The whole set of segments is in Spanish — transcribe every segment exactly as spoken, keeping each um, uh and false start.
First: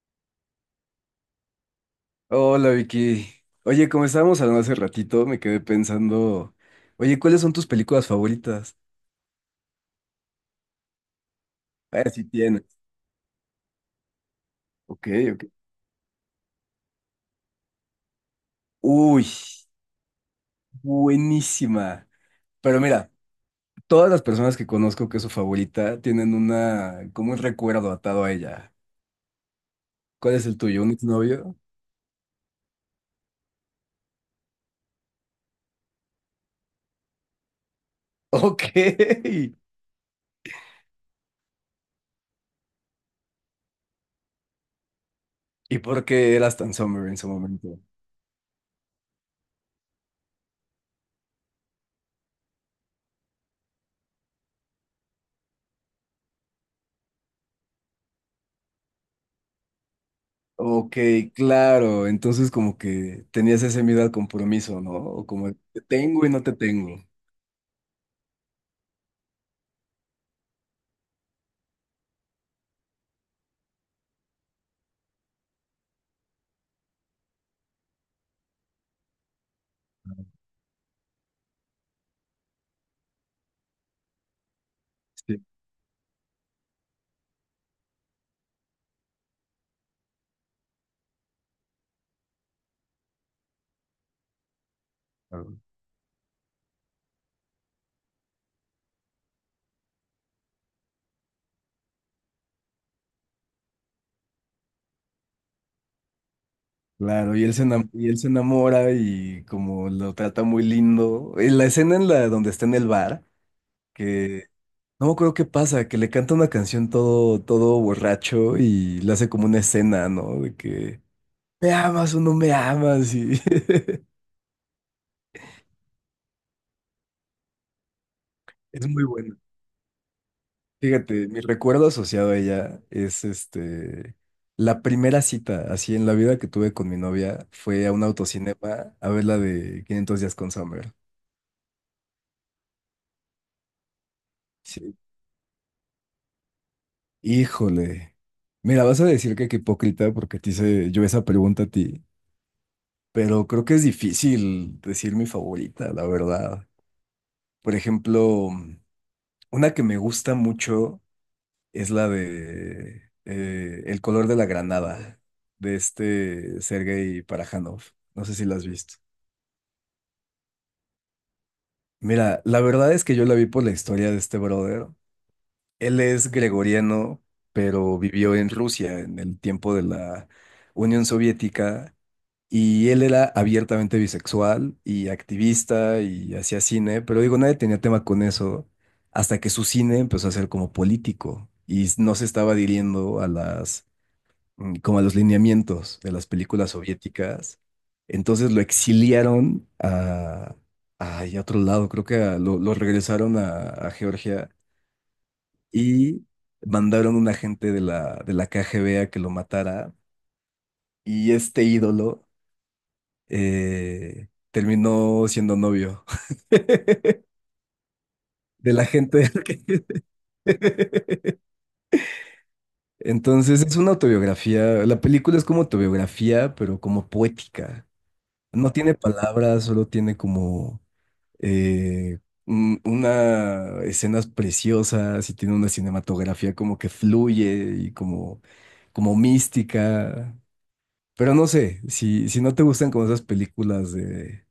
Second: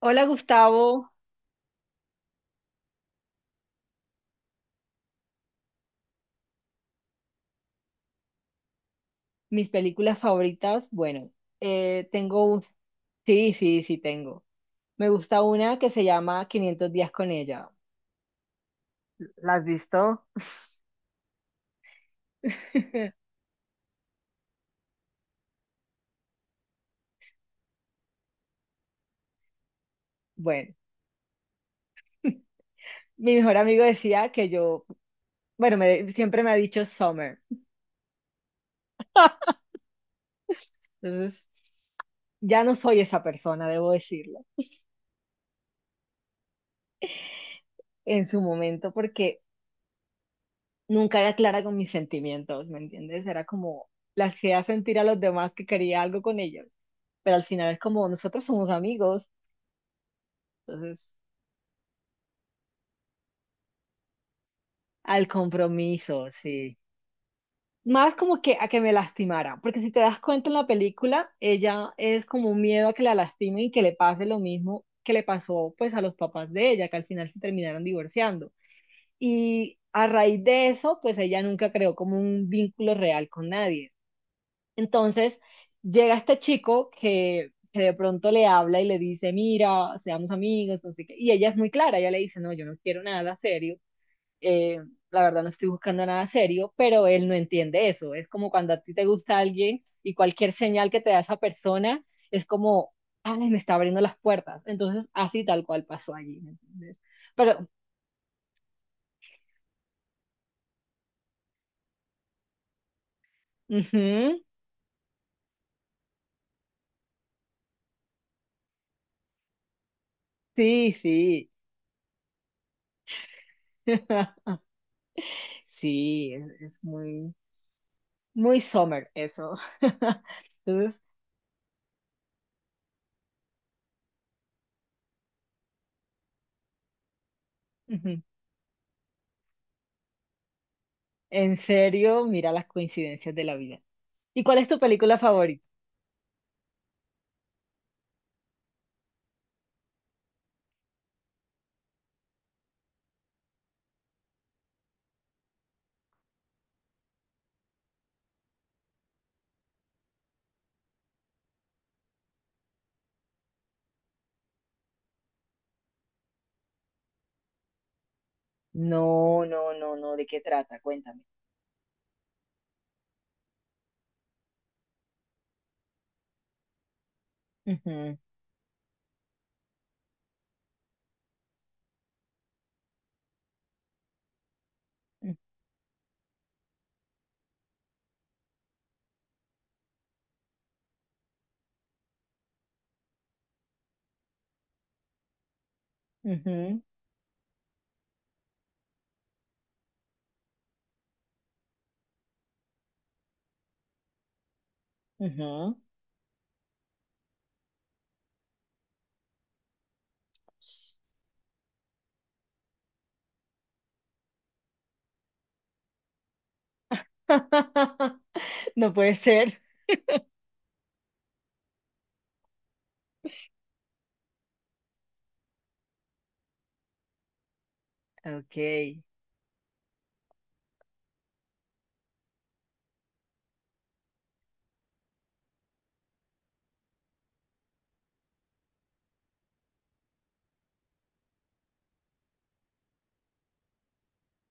Hola Gustavo, Hola Vicky. Oye, como estábamos hablando hace ratito, me quedé pensando, oye, ¿cuáles son tus películas favoritas? mis películas favoritas, bueno, A eh, ver si tengo tienes. un... Sí, sí, sí, tengo. Ok, Me gusta ok. una que se llama Quinientos días con ella. Uy, ¿La has visto? buenísima. Pero mira, todas las personas que conozco que es su favorita tienen una, como un recuerdo atado a ella. ¿Cuál es el Bueno, tuyo? ¿Un exnovio? mi mejor amigo decía que yo, bueno, me- siempre me ha dicho Summer. Ok. Entonces, ya no soy esa persona, debo decirlo, ¿Y por qué eras tan summer en su momento? en su momento, porque nunca era clara con mis sentimientos, ¿me entiendes? Era como la hacía sentir a los demás que quería algo con ellos, pero al final es como nosotros somos amigos, Ok, entonces claro. Entonces como que tenías ese miedo al compromiso, ¿no? O al como, te tengo compromiso, y no te sí. tengo. Más como que a que me lastimara, porque si te das cuenta en la película, ella es como un miedo a que la lastimen y que le pase lo mismo que le pasó pues a los papás de ella, que al final se terminaron divorciando. Y a raíz de eso, pues ella nunca creó como un vínculo real con nadie. Entonces Sí, llega este chico que, que de pronto le habla y le dice, mira, seamos amigos, no sé qué. Y ella es muy clara, ella le dice, no, yo no quiero nada serio, eh, la verdad no claro. estoy buscando nada serio, pero él no entiende eso. Es como cuando a ti te gusta alguien y cualquier señal que te da esa persona es como, ay, me está abriendo las puertas. Entonces, así tal cual pasó allí, ¿me entiendes? Claro, y él se Pero, enam- y él se enamora y como lo trata muy lindo. En la escena en la donde está en el bar, ujú, que no me acuerdo qué pasa, que le canta una canción todo, todo borracho y le hace como una escena, ¿no? De sí, que sí. me amas o no me amas y Sí, es, es muy, muy es muy summer, bueno. eso. Entonces, Fíjate, mi recuerdo asociado a ella es este, la primera cita así en la vida que tuve con mi novia fue a un ujú, autocinema a ver la de Quinientos días con Summer. en serio, mira las coincidencias de la vida. ¿Y cuál es tu Sí. película favorita? Híjole. Mira, vas a decir que qué hipócrita porque te hice yo esa pregunta a ti, pero creo que es difícil decir mi favorita, la verdad. Por ejemplo, una que me gusta mucho es la de eh, El color de la granada, de este Sergei Parajanov. No sé si la has visto. No, no, no, no, ¿de qué trata? Cuéntame. Mira, la verdad es que yo la vi por la historia de este brother. Él es gregoriano, pero Ujú, vivió en Rusia en el tiempo de la Unión Soviética. Y él era abiertamente bisexual y activista y hacía cine, pero digo, nadie tenía tema con eso hasta que su cine empezó a ser como político y no se estaba adhiriendo a las, mm, como a los lineamientos de las u- películas ujú, soviéticas. Entonces lo exiliaron a, ay, a otro lado, creo que a- lo, lo regresaron a, a Georgia ujú. y mandaron un agente de la, de la K G B a que lo matara y este ídolo eh, terminó siendo novio de la No puede gente. ser. que- Entonces es una autobiografía, la película es como autobiografía, pero como poética. No tiene Okay. palabras, solo tiene como eh, un- una escenas preciosas y tiene una cinematografía como que fluye y como, como mística. Pero no sé, si, si no te gustan como esas películas de,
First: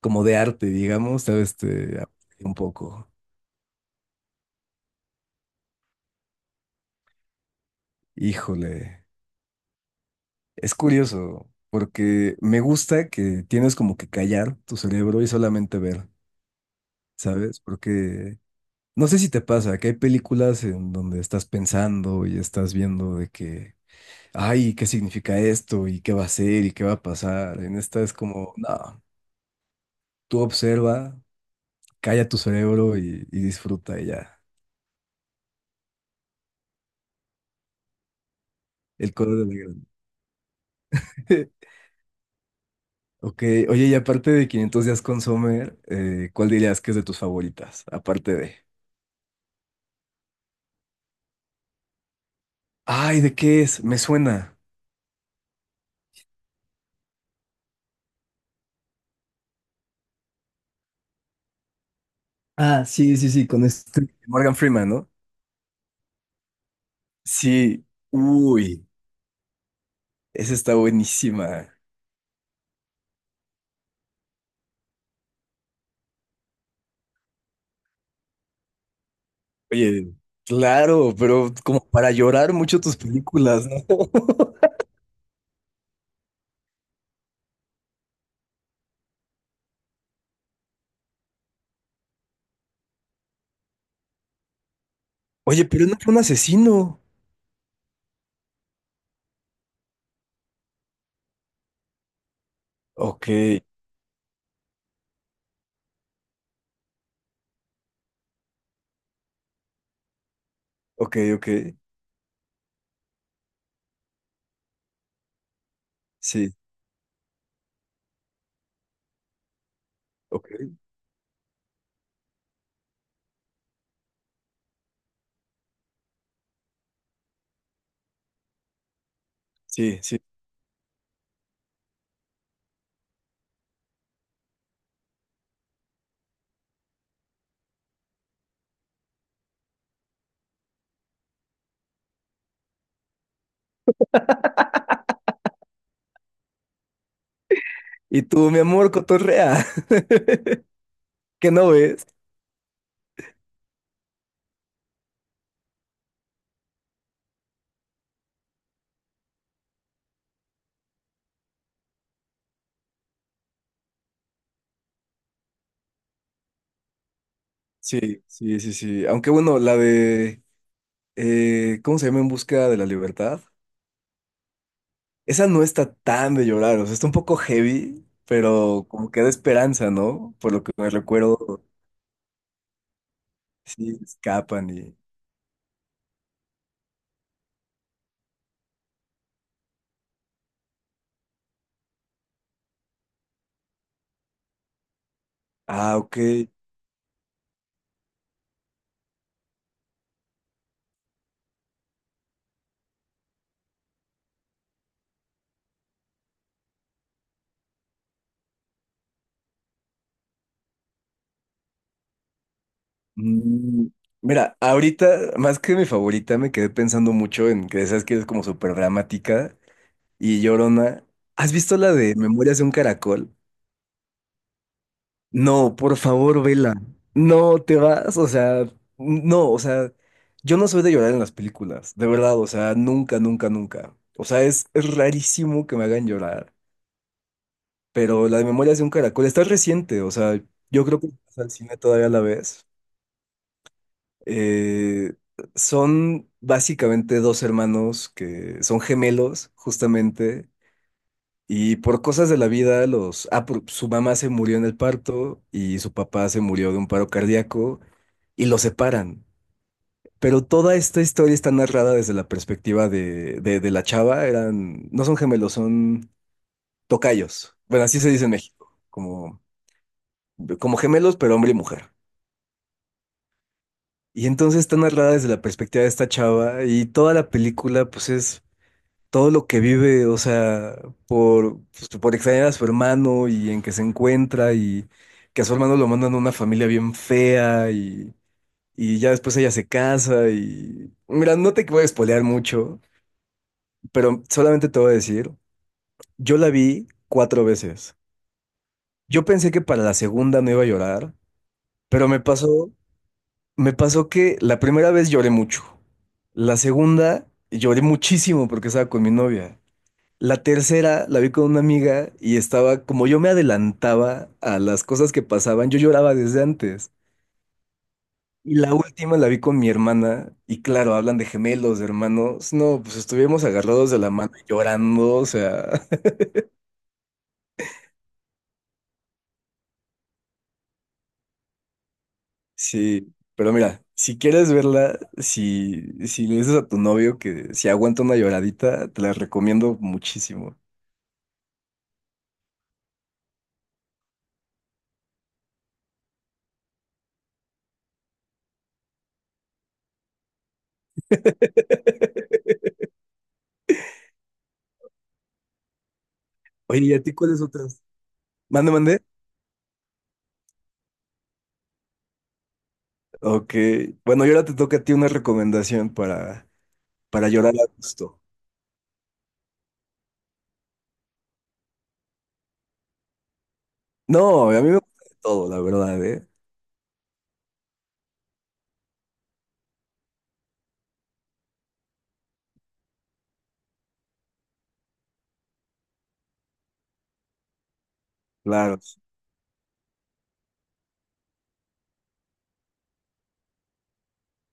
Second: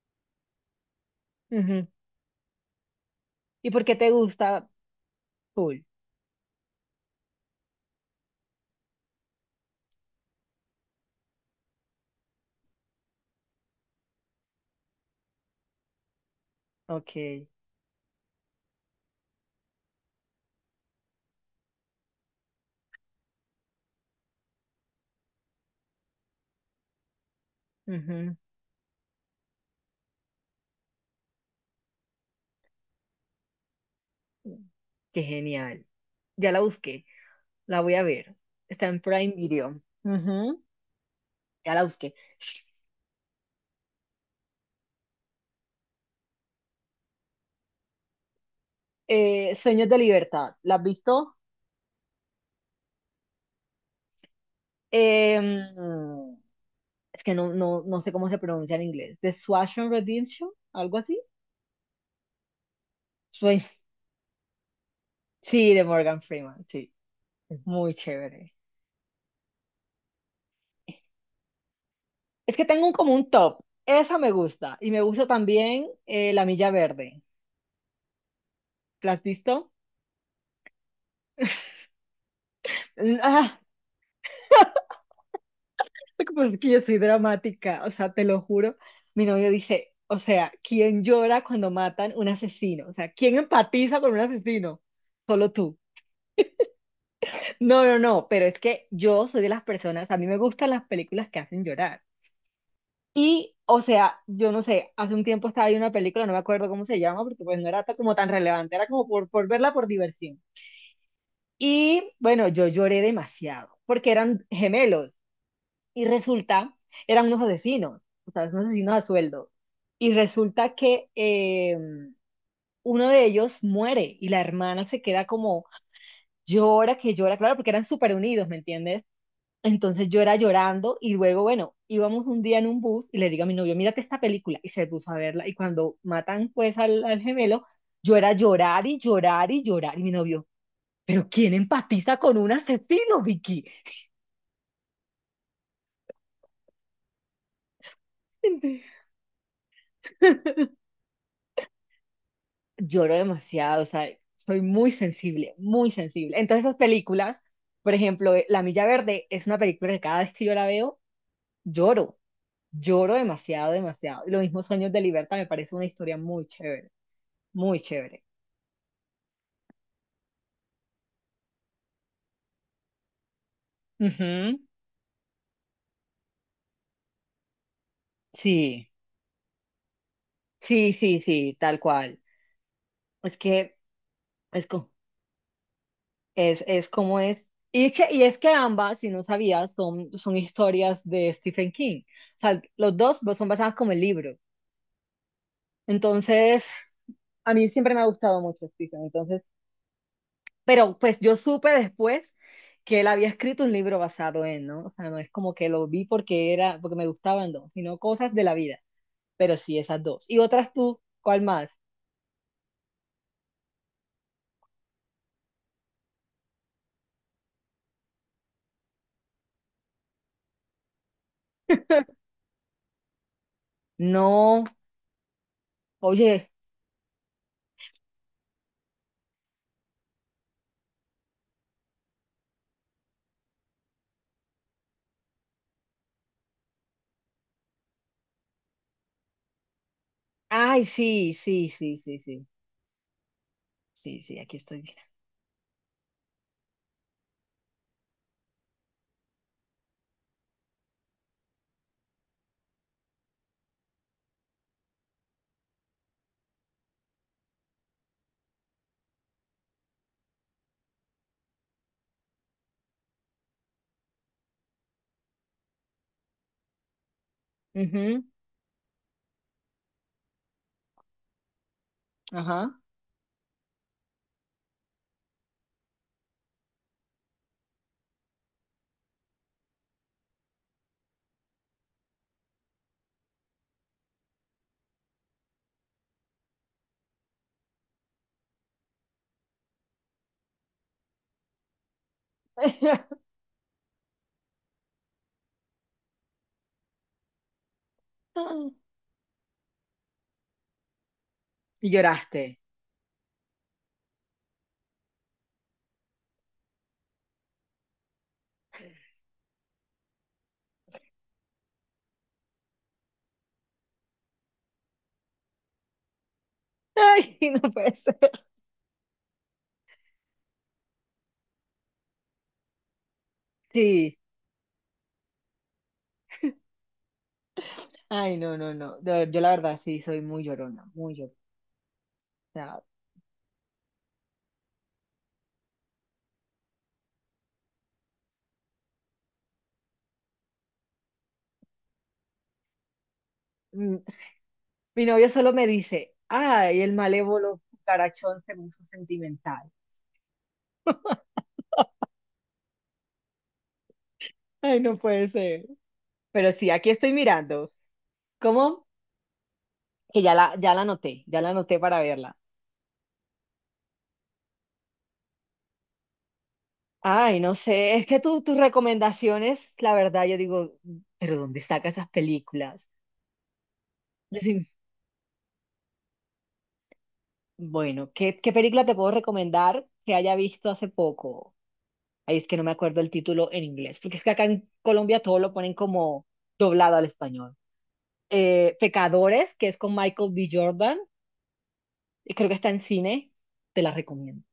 como de arte, digamos, tal vez te Ujú. aburre un poco. ¿Y por qué te gusta Pool? Híjole, es curioso, porque me gusta que tienes como que callar tu cerebro y solamente ver, Okay. ¿sabes? Porque no sé si te pasa que hay películas en donde estás pensando y estás viendo de que, ay, ¿qué significa esto? ¿Y qué va a ser? ¿Y qué va a pasar? En esta es Ujú. como, no, tú observa, calla tu cerebro y, y disfruta y ya. Qué genial. Ya la busqué. La voy a ver. Está en El Prime color de la Video. grande. Ujú, ya la busqué. Ok, oye, y aparte de Quinientos días con Sommer, eh, ¿cuál dirías que es de tus favoritas? Aparte de... Eh, Sueños de Libertad, ¿la has visto? Ay, ¿de qué es? Me suena. Em, es que no, no, no sé cómo se pronuncia en inglés. The Shawshank Redemption, algo así. Ah, sí, sí, sí, Sue- con este. Morgan Freeman, ¿no? sí, de Morgan Freeman, sí. Es Sí. muy chévere. Uy, esa está buenísima. Es que tengo un, como un top. Esa me gusta. Y me gusta también eh, La Milla Verde. ¿La has visto? Oye, claro, pero como para llorar mucho tus Mm, ah, películas, ¿no? porque es que yo soy dramática, o sea, te lo juro. Mi novio dice, o sea, ¿quién llora cuando matan un asesino? O sea, ¿quién empatiza con un asesino? Solo Oye, tú. pero no fue un asesino. No, no, no, pero es que yo soy de las personas, a mí me gustan las películas que hacen llorar. Ok, Y, o sea, yo no sé, hace un tiempo estaba viendo una película, no me acuerdo cómo se llama, porque pues no era ta- como tan relevante, era como por, por verla por diversión. ok, ok. Y bueno, yo lloré demasiado, porque eran gemelos y Sí, resulta, eran unos asesinos, o sea, unos asesinos a sueldo. Y ok, resulta que eh, uno de ellos muere y la hermana se queda como llora, que llora, claro, porque eran súper unidos, ¿me entiendes? sí, Entonces sí. yo era llorando y luego, bueno, íbamos un día en un bus y le digo a mi novio, mírate esta película y se puso a verla y cuando matan pues al, al gemelo, yo era llorar y llorar y llorar y mi novio, pero ¿quién empatiza con un asesino, Vicky? Y tú, mi amor, cotorrea. ¿Qué no ves? Lloro demasiado, o sea, soy muy sensible, muy sensible. Entonces esas películas, por ejemplo, eh, La Milla Verde es una película que cada vez que yo la veo, lloro, lloro demasiado, demasiado. Y lo mismo Sueños de Libertad me parece una historia muy chévere, muy Sí, chévere. sí, sí, sí. Aunque bueno, la de... eh, ¿cómo se llama? En busca de la libertad. Ujú, Esa no está tan de llorar, o sea, está un poco heavy, pero sí, como que da esperanza, ¿no? Por lo que me sí, sí, sí, recuerdo, tal cual. Es que sí, es, escapan co- y... es, es como es. Y es que, y es que ambas, si no sabías, son, son historias de Stephen King. O sea, los dos son basadas como el libro. Ah, ok. Entonces, a mí siempre me ha gustado mucho Stephen. Entonces, pero pues yo supe después que él había escrito un libro basado en, ¿no? O sea, no es como que lo vi porque era, porque me gustaban dos, sino cosas de la vida. Pero sí, esas dos. Y otras tú, ¿cuál más? Mm, Mira, ahorita, más que mi favorita, me quedé pensando mucho en que esas que es como súper dramática y llorona. ¿Has visto la de Memorias de un Caracol? No, No, por favor, oye. vela. No te vas, o sea, no, o sea, yo no soy de llorar en las películas, de verdad, o sea, nunca, nunca, nunca. O sea, es, es rarísimo que me hagan llorar, pero la de Memorias de un Caracol está reciente, o sea, Ay, yo creo que sí, vas al sí, cine sí, todavía sí, la sí. ves. Sí, sí, aquí estoy. Mira. Eh, Son básicamente dos hermanos que son gemelos, justamente, y por cosas de la vida, los... Ah, por- su mamá se murió en el parto y su papá se murió de un paro cardíaco y los separan. Pero toda esta historia está narrada desde la perspectiva de, de, de la chava. Eran, no son gemelos, son tocayos. Bueno, así se Ujú, dice en México, como, como, gemelos, pero hombre y mujer. ajá. Y entonces está narrada desde la perspectiva de esta chava y toda la película, pues es todo lo que vive, o sea, por, pues, por extrañar a su hermano y en que se encuentra y que a su hermano lo mandan a una familia bien fea y, y ya después ella se casa y... Mira, no te voy a spoilear mucho, pero solamente te voy a decir, yo la vi cuatro veces. Yo pensé que para la segunda no iba a llorar, Y pero me lloraste. pasó, me pasó que la primera vez lloré mucho. La segunda lloré muchísimo porque estaba con mi novia. La tercera la vi con una amiga y estaba, como yo me adelantaba a las cosas que pasaban, yo lloraba desde antes. Ay, no puede ser. Y la última la vi con mi hermana y claro, hablan de gemelos, de hermanos. No, pues estuvimos agarrados de la Sí. mano y llorando, o sea, Ay, no, no, no. De- yo la verdad sí soy muy llorona, muy llorona. O sea, sí. Pero mira, si quieres verla, si, si le dices a tu novio que si aguanta una lloradita, te la recomiendo muchísimo. mm, mi novio solo me dice, ay, el malévolo carachón se puso sentimental. Ay, no puede ser. Pero sí, Oye, aquí ¿y a estoy ti cuáles mirando. otras? Mande, ¿Cómo? mande. Que ya la, ya la anoté, ya la anoté para verla. Ok. Bueno, y ahora te toca a ti una recomendación para, para Ay, no llorar a sé, es que gusto. tú- tus recomendaciones, la verdad, yo digo, ¿pero dónde saca esas películas? Yo No, a sí, mí me gusta de todo, la verdad, ¿eh? bueno, ¿qué, qué película te puedo recomendar que haya visto hace poco. Ahí es que no me acuerdo el título en inglés, porque es que acá en Colombia todo lo ponen como doblado al español. Eh, Claro. Pecadores, que es con Michael B. Jordan, y creo que está en cine, te la recomiendo.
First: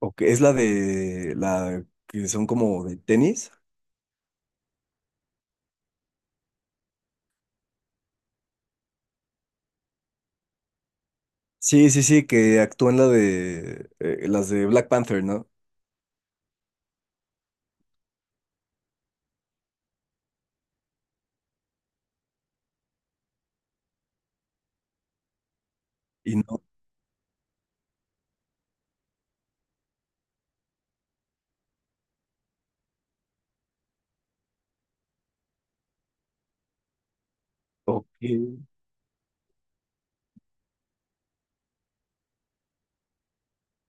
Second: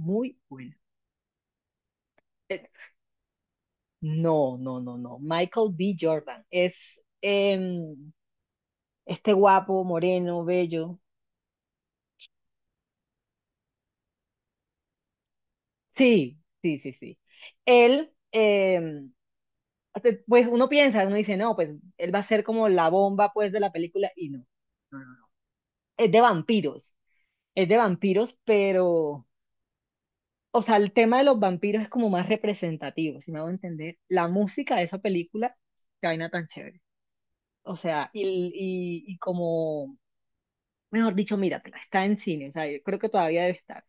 O que es la buena. de la que son Eh, como de tenis. No, no, no, no. Michael B. Jordan es em, este guapo, moreno, bello. Sí, sí, sí, que actúan la de eh, las de Black Panther, ¿no? Sí, sí, sí, sí. Él, em, hace- pues uno piensa, uno dice, no, pues él va a ser como la bomba, pues, de la película, y no. No, no, no. Es de Y no. vampiros, es de vampiros, pero, o sea, el tema de los vampiros es como más representativo, si me hago entender. La música de esa película, qué vaina tan chévere. O Ok, sea, y, sí. y, y como, mejor dicho, míratela, está en cine, o sea, yo creo que todavía debe estar.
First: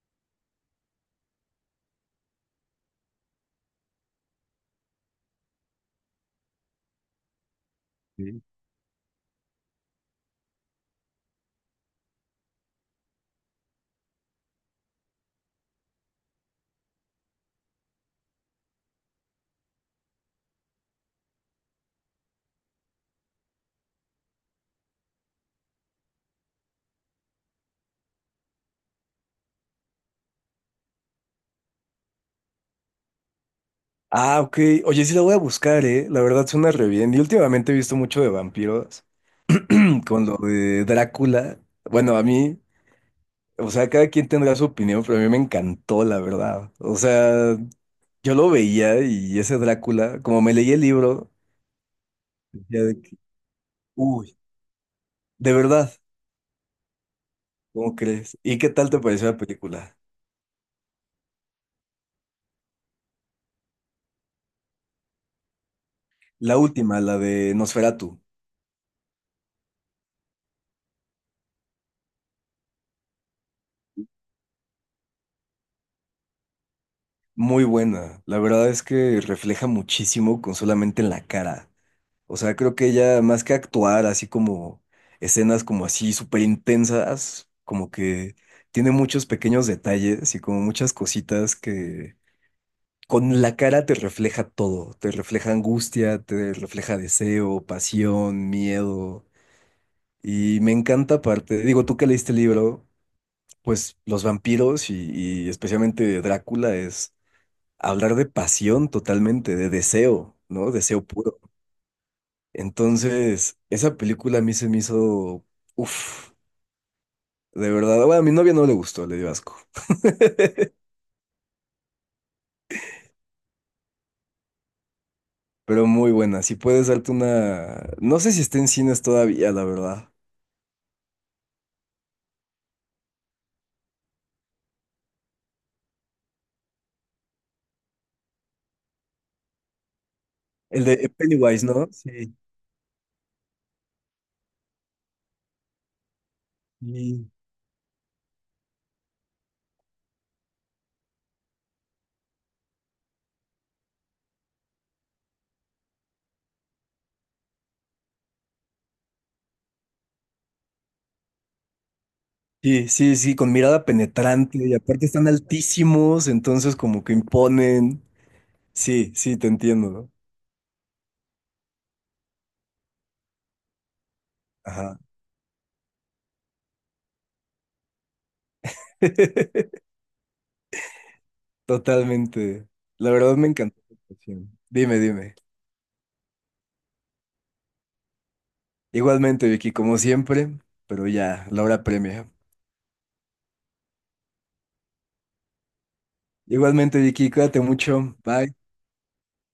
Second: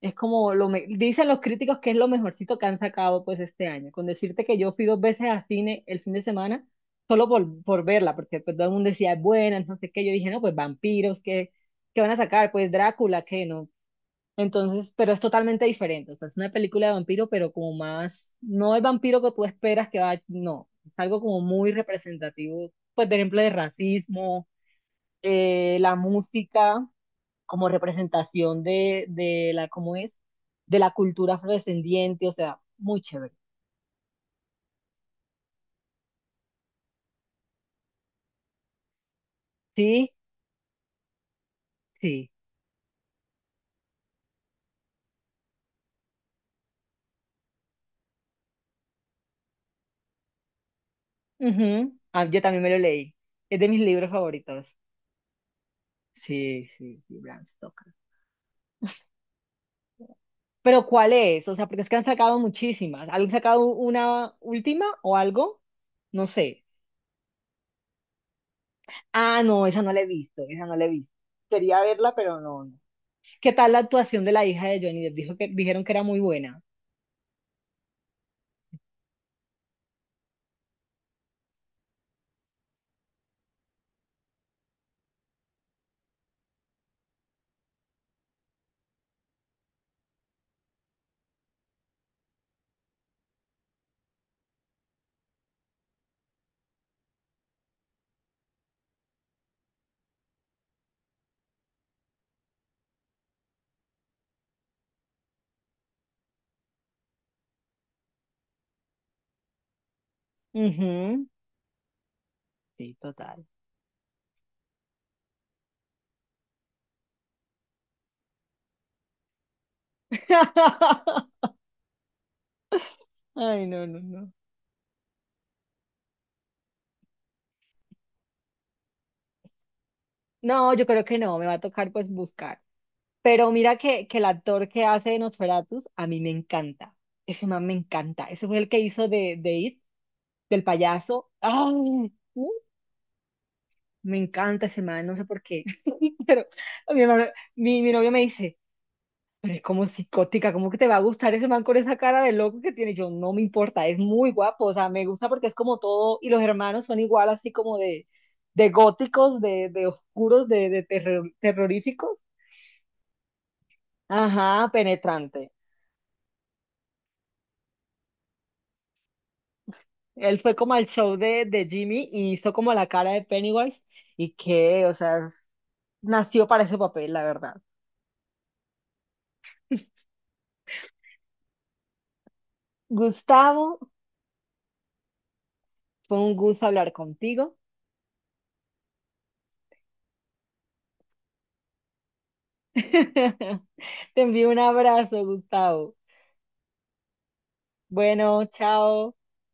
Es como lo me- dicen los críticos que es lo mejorcito que han sacado pues este año. Con decirte que yo fui dos veces al cine el fin de semana solo por, por verla, porque pues, todo el mundo decía es buena, no sé qué. Yo dije, no, pues vampiros, ¿qué, ¿qué van a sacar? Pues Drácula, ¿qué no? Entonces, pero es totalmente diferente. O sea, es una película de vampiro, pero como más, no el vampiro que tú esperas que va, no. Es algo como muy representativo, pues, por ejemplo, de racismo, eh, la música como representación de, de la, ¿cómo es? De la cultura afrodescendiente, o sea, muy chévere. Ah, ok. Oye, sí la voy a buscar, ¿eh? La verdad suena re bien. Y últimamente he visto mucho de vampiros Sí, con lo de Drácula. Bueno, a sí. mí, o sea, cada quien tendrá su opinión, pero a mí me encantó, la verdad. O sea, yo lo veía y ese Drácula, como me leí el libro, Ujú. Ah, yo también me lo leí. Es de mis libros uy, favoritos. de verdad, Sí, sí, sí, Bram Stoker. ¿cómo crees? ¿Y qué tal te pareció la película? Pero ¿cuál es? O sea, porque es que han sacado muchísimas. ¿Han sacado una última o algo? No La sé. última, la de Nosferatu, Ah, no, esa no la he visto, esa no la he visto. Quería verla, pero no, no. ¿Qué tal la actuación de la hija de Johnny Depp? Dijo que, dijeron que era muy buena. muy buena. La verdad es que refleja muchísimo con solamente en la cara. O sea, creo que ella, más que actuar así como escenas como así súper intensas, como que tiene muchos pequeños detalles y como muchas cositas que con la cara te refleja todo. Te refleja angustia, te refleja deseo, pasión, miedo. Y me encanta aparte, digo, tú que leíste el libro, pues los vampiros y, y especialmente Drácula es hablar de pasión totalmente, de deseo, ¿no? Deseo Ujú. puro. Sí, total. Entonces, esa película a mí se me hizo, uff, de verdad. Bueno, a mi novia no le gustó, le dio asco, Ay, no, no, no. pero muy buena. Si puedes darte una, no sé si está en cines todavía, la verdad. No, yo creo que no, me va a tocar pues buscar. Pero mira que, que el actor que hace de Nosferatus a mí me encanta. Ese man me encanta. Ese fue el que hizo de, de It, del El de payaso. Pennywise, ¿no? ¡Ay! Sí. Me encanta ese man, no sé por qué. Pero mi, mamá- Sí. mi, mi novio me dice. Pero es como psicótica, ¿cómo que te va a gustar ese man con esa cara de loco que tiene? Yo no me importa, es muy guapo, o sea, me gusta porque es como todo, y los hermanos son igual así como de, de góticos, de, de oscuros, de, de terror- terroríficos. Sí, sí, sí, con mirada penetrante Ajá, y aparte están penetrante. altísimos, entonces como que imponen. Sí, sí, te entiendo, ¿no? Él fue como al show de, de Jimmy y hizo como la cara de Pennywise y que, o Ajá. sea, es- nació para ese papel, la verdad. Totalmente. La verdad me Gustavo, encantó tu canción. Dime, dime. fue un gusto hablar contigo. Igualmente, Vicky, como siempre, pero ya, la hora premia. Te envío un abrazo, Gustavo. Igualmente, Vicky, cuídate mucho. Bueno, Bye. chao.